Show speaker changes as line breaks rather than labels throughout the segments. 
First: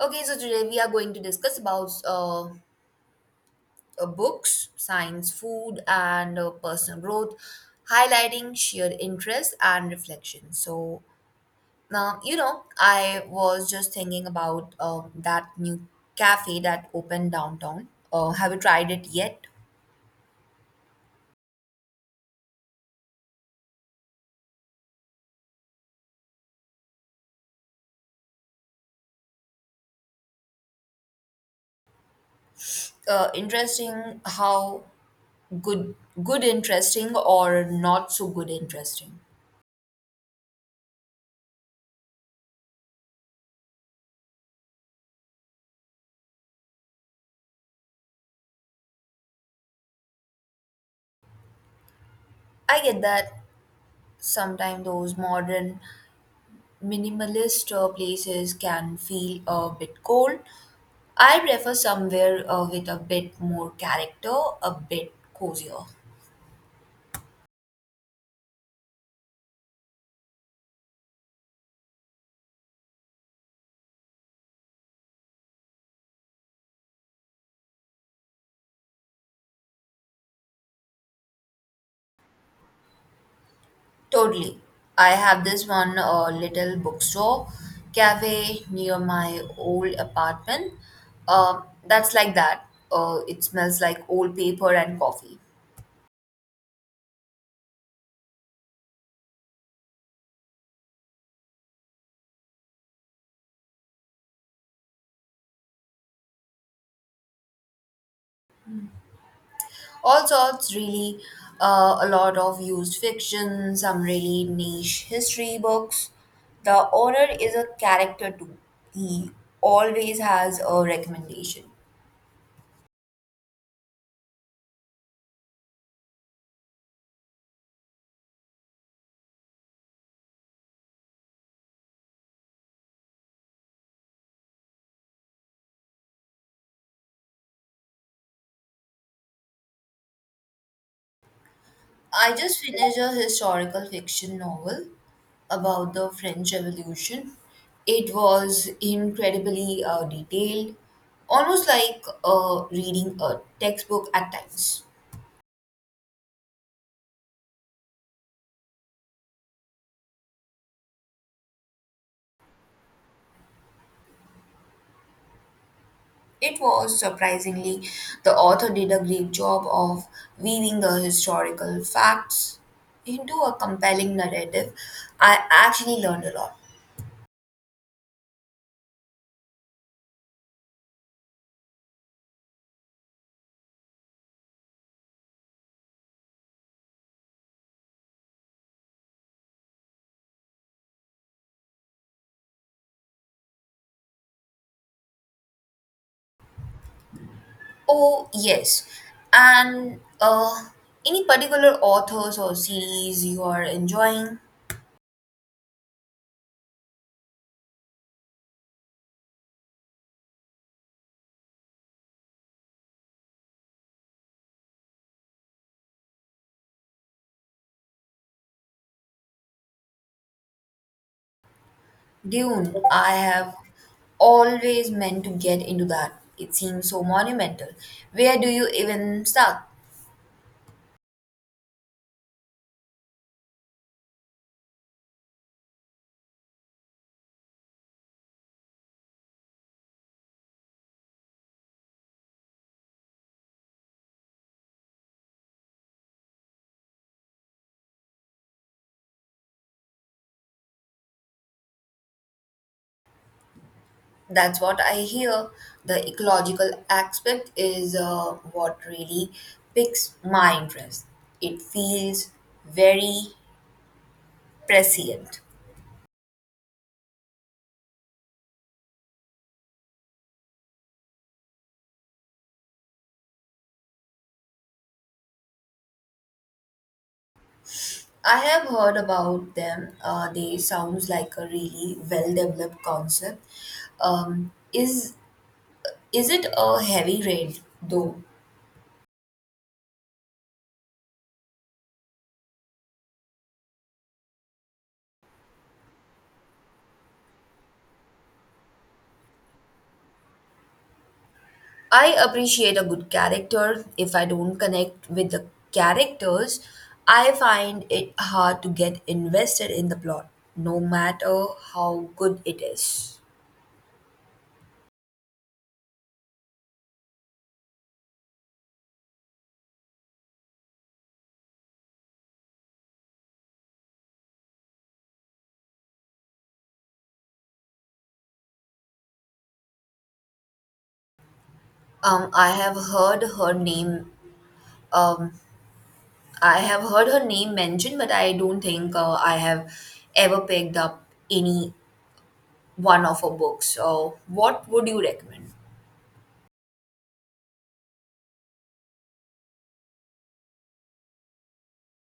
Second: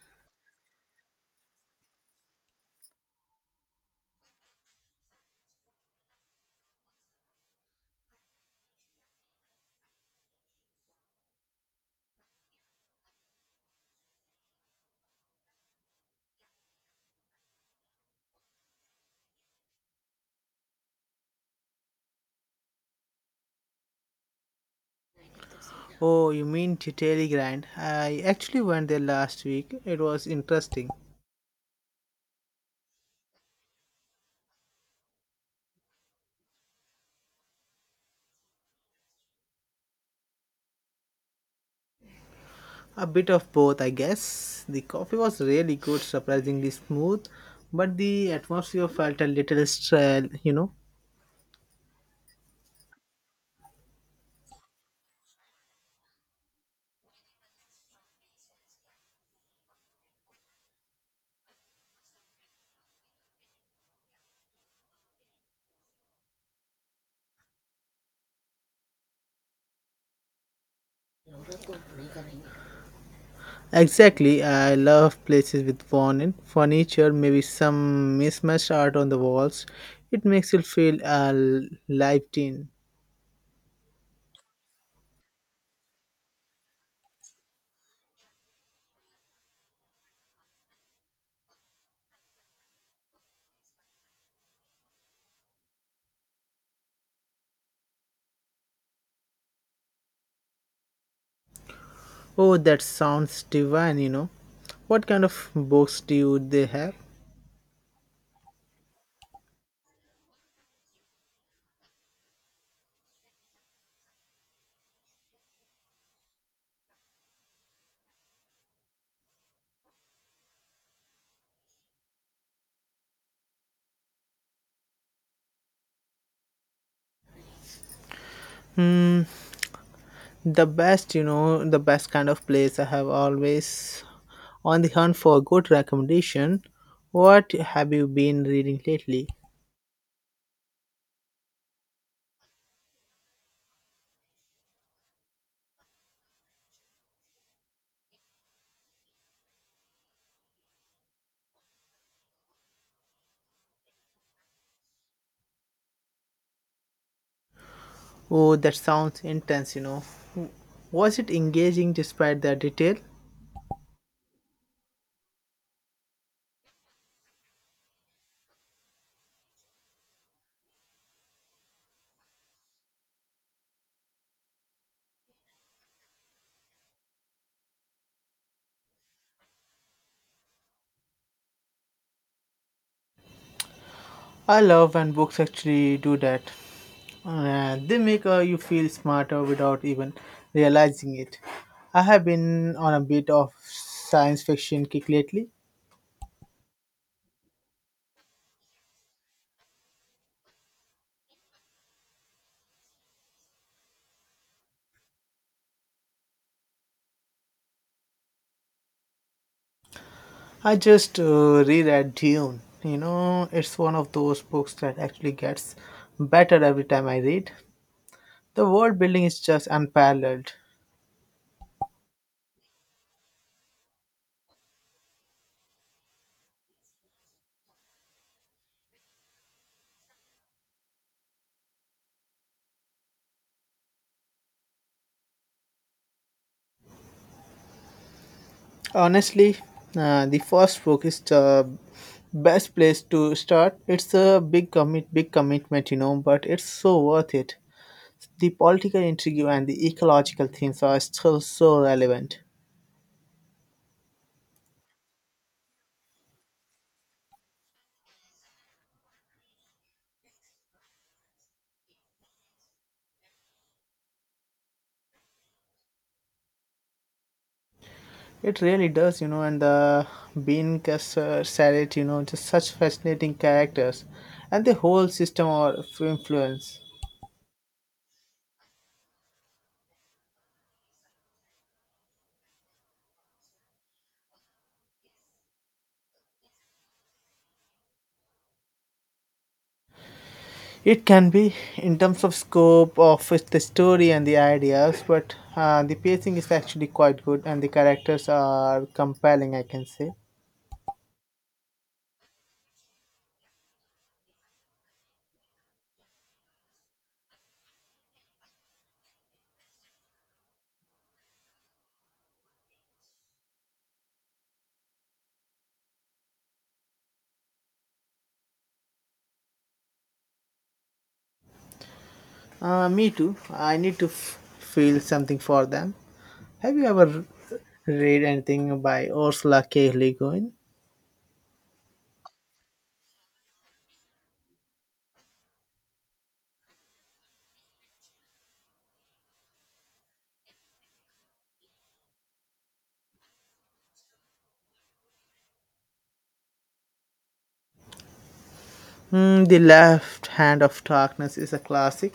Okay, so today we are going to discuss about books, science, food, and personal growth, highlighting shared interests and reflection. So now, I was just thinking about that new cafe that opened downtown. Have you tried it yet?
Oh, you mean to Telegram? I actually went there last week. It was interesting.
Interesting how good, good interesting or not so good interesting.
A bit of both, I guess. The coffee was really good, surprisingly smooth, but the atmosphere felt a little stale, you know.
I get that sometimes those modern minimalist places can feel a bit cold. I prefer somewhere with a bit more character, a bit cozier.
Exactly, I love places with fun furniture, maybe some mismatched art on the walls. It makes you feel lived in.
Totally. I have this one little bookstore cafe near my old apartment. Uh, that's like that. It smells like old paper and coffee.
Oh, that sounds divine, you know. What kind of books do they have?
All sorts really, a lot of used fiction, some really niche history books. The owner is a character too. He always has a recommendation.
The best, you know, the best kind of place. I have always on the hunt for a good recommendation. What have you been reading lately?
I just finished a historical fiction novel about the French Revolution. It was incredibly detailed, almost like reading a textbook at times.
Oh, that sounds intense, you know. Was it engaging despite the detail?
It was surprisingly, the author did a great job of weaving the historical facts into a compelling narrative. I actually learned a lot.
I love when books actually do that. They make you feel smarter without even realizing it. I have been on a bit of science fiction kick lately.
Oh, yes. And any particular authors or series you are enjoying?
I just reread Dune. You know, it's one of those books that actually gets better every time I read. The world building is just unparalleled.
Dune, I have always meant to get into that. It seems so monumental. Where do you even start?
Honestly, the first book is the best place to start. It's a big commitment, you know, but it's so worth it. The political intrigue and the ecological themes are still so relevant.
That's what I hear. The ecological aspect is what really piques my interest. It feels very prescient.
It really does, you know, and the Bean Casser, Sarret, you know, just such fascinating characters and the whole system of influence.
I have heard about them. They sounds like a really well-developed concept. Um, is is it a heavy rain though?
It can be in terms of the story and the ideas, but the pacing is actually quite good and the characters are compelling, I can say.
I appreciate a good character. If I don't connect with the characters, I find it hard to get invested in the plot, no matter how good it is.
Me too. I need to feel something for them. Have you ever read anything by Ursula K. Le Guin?
I have heard her name. Um, I have heard her name mentioned, but I don't think I have ever picked up any one of her books. So, what would you recommend?
Mm, the Left Hand of Darkness is a classic.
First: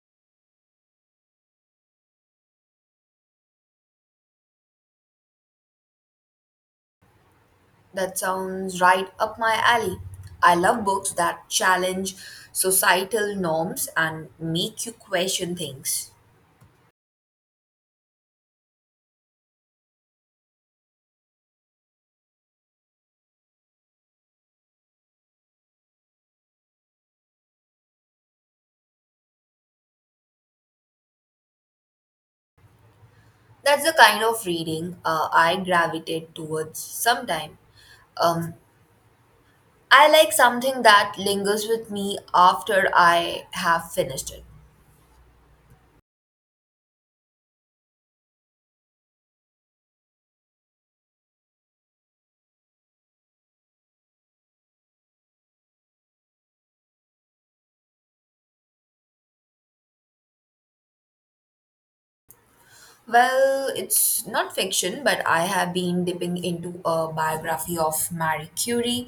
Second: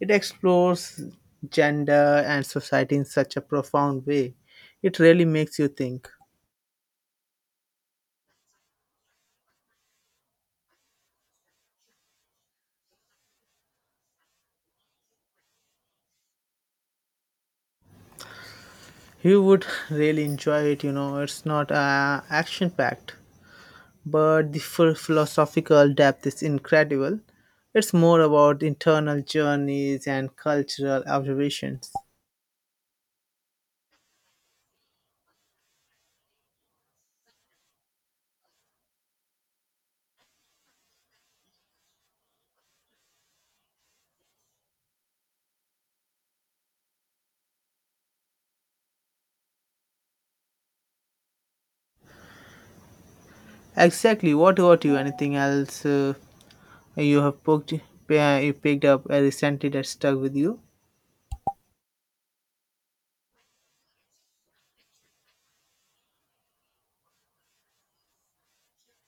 It explores gender and society in such a profound way. It really makes you think.
That sounds right up my alley. I love books that challenge societal norms and make you question things.
You would really enjoy it, you know. It's not action packed, but the full philosophical depth is incredible. It's more about internal journeys and cultural observations.
That's the kind of reading I gravitate towards sometime. Um, I like something that lingers with me after I have finished it.
Exactly. What about you? Anything else you have you picked up recently that stuck with you?
Well, it's not fiction, but I have been dipping into a biography of Marie Curie.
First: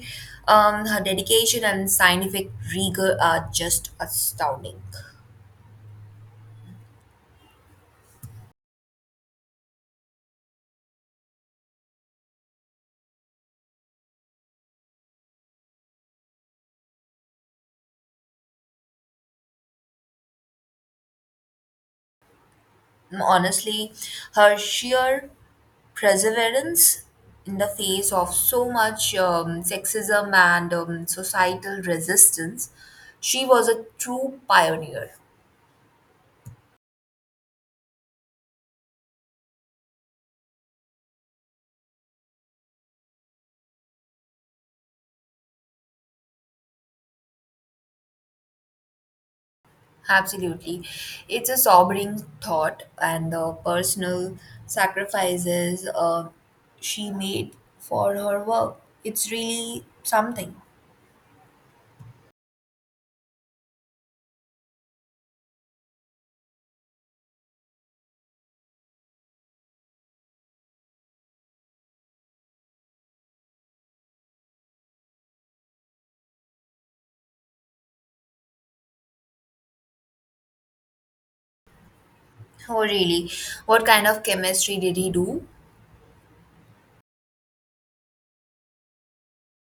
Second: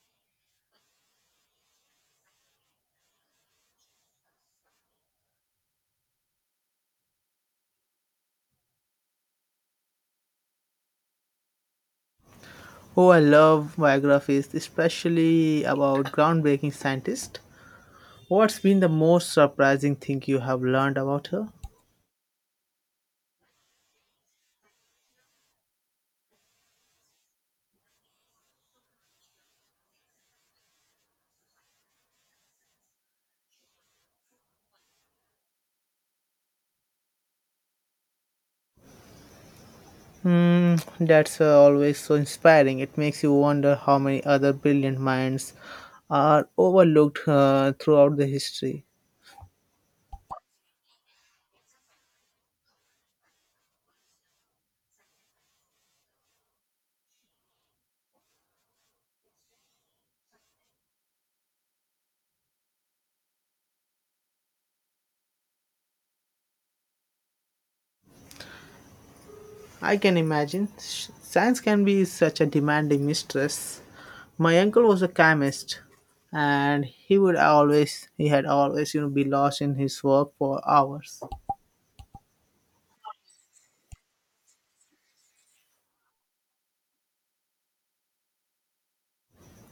Her dedication and scientific rigor are just astounding.
Oh, I love biographies, especially about groundbreaking scientists. What's been the most surprising thing you have learned about her?
Honestly, her sheer perseverance in the face of so much sexism and societal resistance, she was a true pioneer.
Hmm, that's always so inspiring. It makes you wonder how many other brilliant minds are overlooked throughout the history.
Absolutely. It's a sobering thought, and the personal sacrifices she made for her work. It's really something.
I can imagine. Science can be such a demanding mistress. My uncle was a chemist, and he had always, you know, be lost in his work for hours.
Oh, really? What kind of chemistry did he do?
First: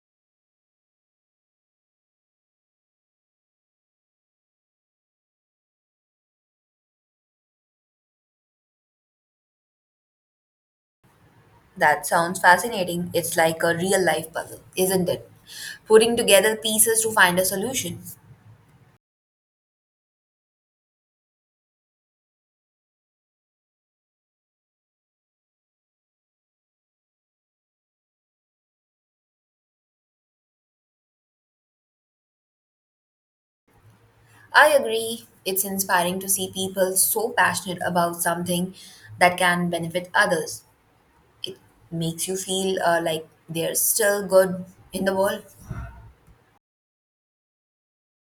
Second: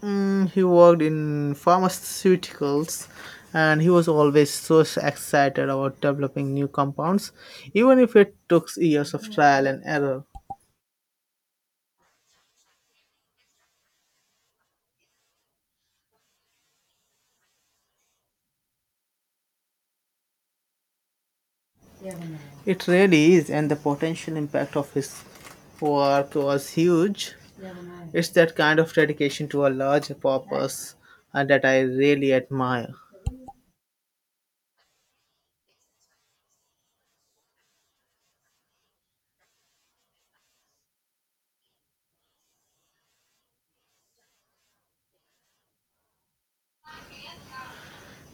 Mm, he worked in pharmaceuticals and he was always so excited about developing new compounds, even if it took years of trial and error.
That sounds fascinating. It's like a real life puzzle, isn't it? Putting together pieces to find a solution.
It really is, and the potential impact of his work was huge. It's that kind of dedication to a larger purpose that I really admire.
I agree. It's inspiring to see people so passionate about something that can benefit others. It makes you feel like they're still good in the world.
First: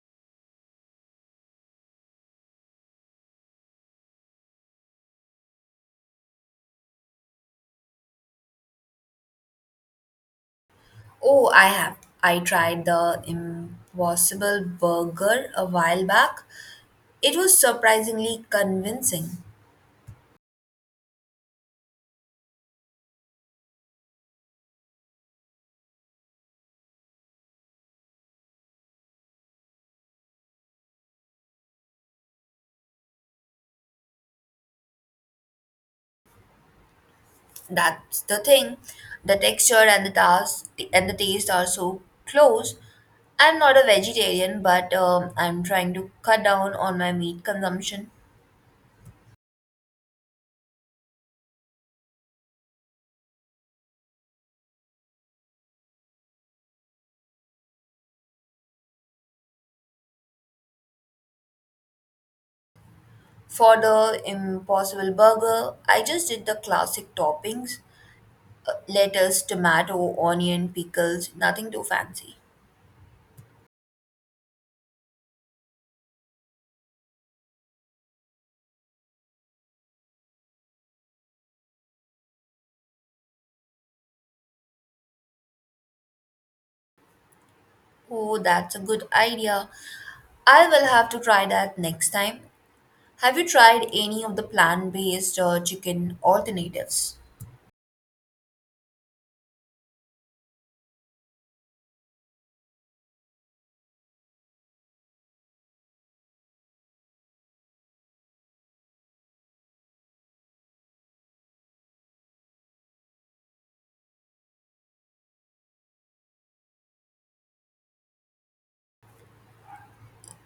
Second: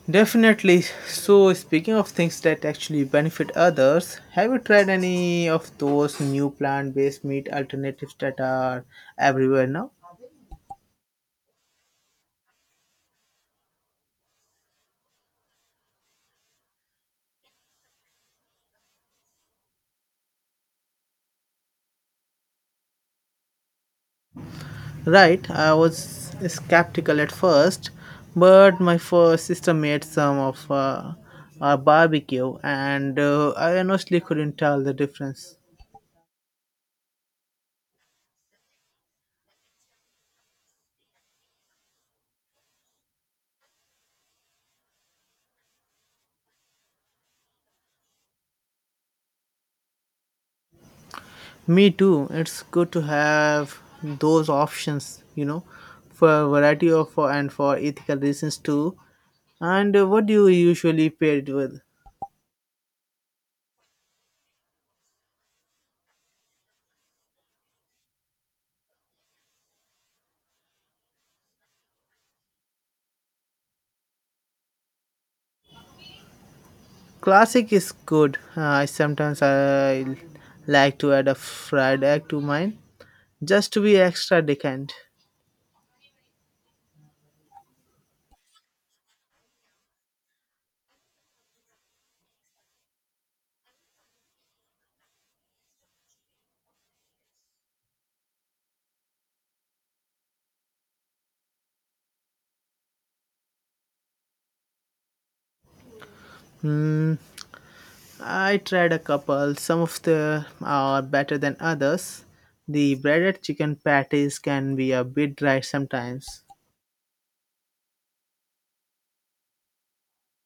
Definitely. So, speaking of things that actually benefit others, have you tried any of those new plant based meat alternatives that are everywhere now?
Oh, I have. I tried the Impossible Burger a while back. It was surprisingly convincing.
Right, I was skeptical at first, but my first sister made some of our barbecue, and I honestly couldn't tell the difference.
That's the thing. The texture and the taste are so close. I'm not a vegetarian, but I'm trying to cut down on my meat consumption.
Me too. It's good to have those options, you know, for a variety of for and for ethical reasons too. And what do you usually pair it with?
For the Impossible Burger, I just did the classic toppings: lettuce, tomato, onion, pickles. Nothing too fancy.
Classic is good. I sometimes I like to add a fried egg to mine just to be extra decant.
Oh, that's a good idea. I will have to try that next time. Have you tried any of the plant-based chicken alternatives?
Hmm. I tried a couple. Some of the are better than others. The breaded chicken patties can be a bit dry sometimes.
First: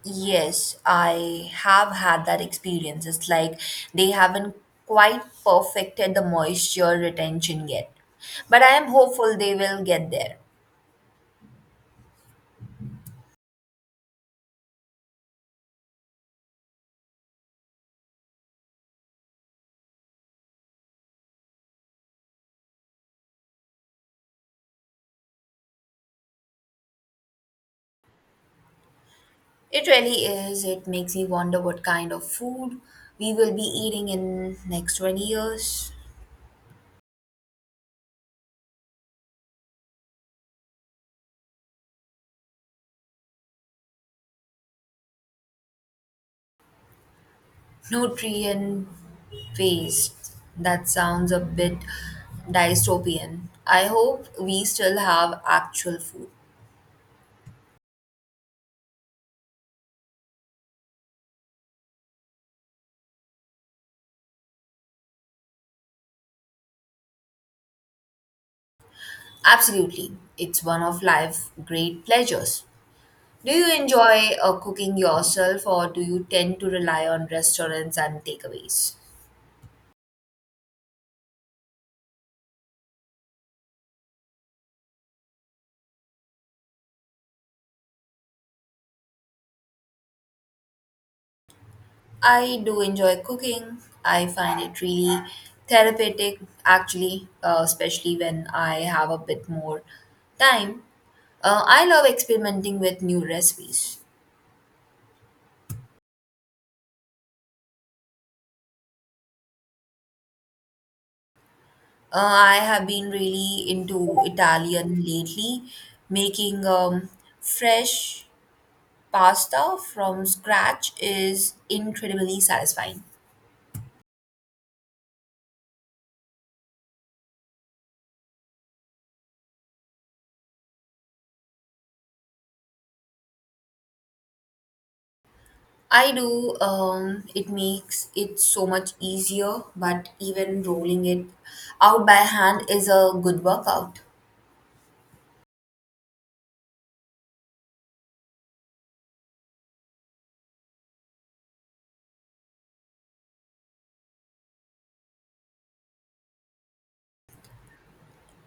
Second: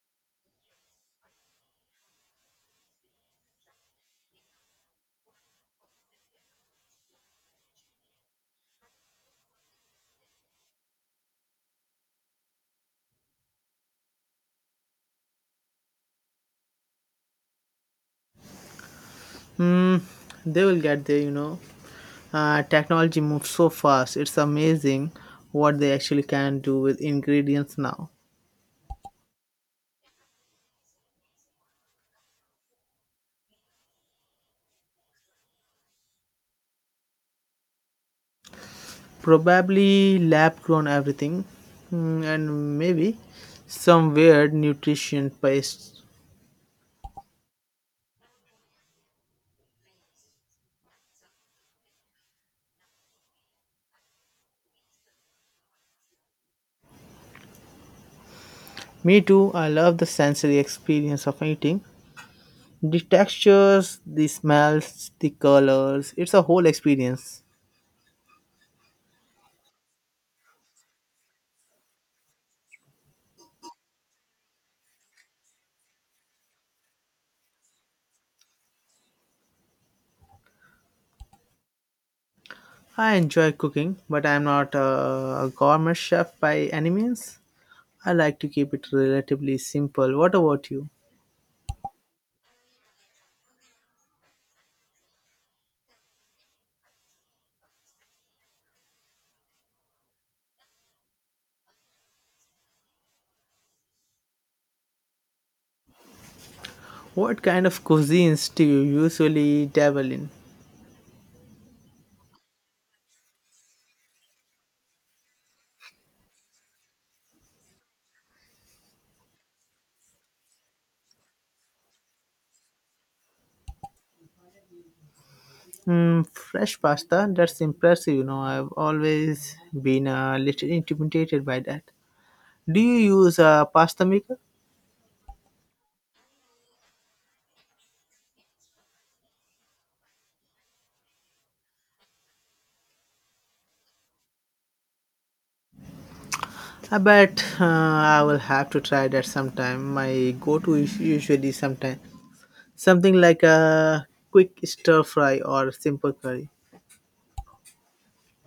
Yes, I have had that experience. It's like they haven't quite perfected the moisture retention yet. But I am hopeful they will get there.
Hmm, they will get there, you know. Technology moves so fast, it's amazing what they actually can do with ingredients now.
It really is. It makes me wonder what kind of food we will be eating in next 20 years.
Probably lab grown everything, hmm, and maybe some weird nutrition paste.
Nutrient waste. That sounds a bit dystopian. I hope we still have actual food.
Me too, I love the sensory experience of eating. The textures, the smells, the colors, it's a whole experience.
Absolutely. It's one of life's great pleasures. Do you enjoy cooking yourself or do you tend to rely on restaurants and takeaways?
I enjoy cooking, but I'm not a gourmet chef by any means. I like to keep it relatively simple. What about you?
I do enjoy cooking. I find it really therapeutic, actually, especially when I have a bit more time. I love experimenting with new recipes.
What kind of cuisines do you usually dabble in?
I have been really into Italian lately. Making fresh pasta from scratch is incredibly satisfying.
Mm, fresh pasta? That's impressive. You know, I've always been a little intimidated by that. Do you use a pasta maker?
I do. It makes it so much easier, but even rolling it out by hand is a good workout.
I bet. I will have to try that sometime. My go-to is usually sometime something like a quick stir fry or simple curry.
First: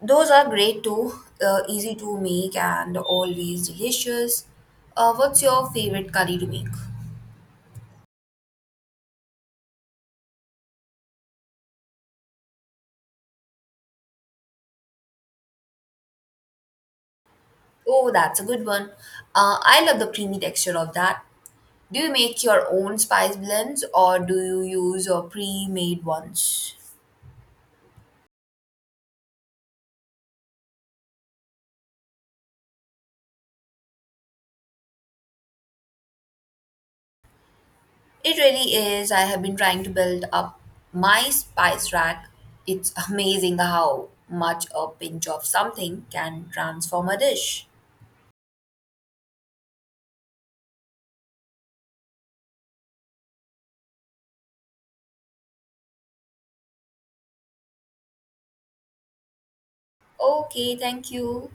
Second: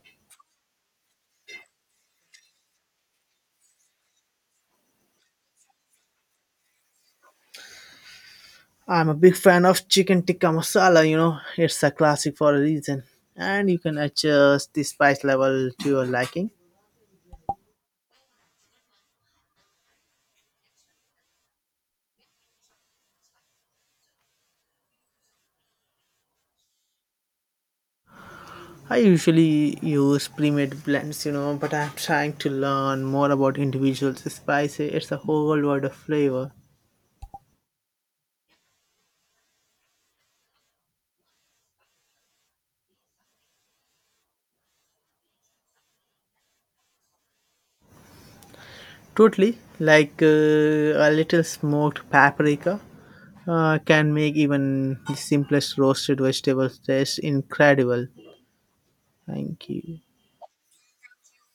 Those are great too, easy to make and always delicious. What's your favorite curry to make?
I'm a big fan of chicken tikka masala, you know, it's a classic for a reason. And you can adjust the spice level to your liking.
Oh, that's a good one. I love the creamy texture of that. Do you make your own spice blends or do you use your pre made ones?
I usually use pre-made blends, you know, but I'm trying to learn more about individual spices. It's a whole world of flavor.
It really is. I have been trying to build up my spice rack. It's amazing how much a pinch of something can transform a dish.
Totally, like a little smoked paprika can make even the simplest roasted vegetables taste incredible. Thank you.
Okay, thank you.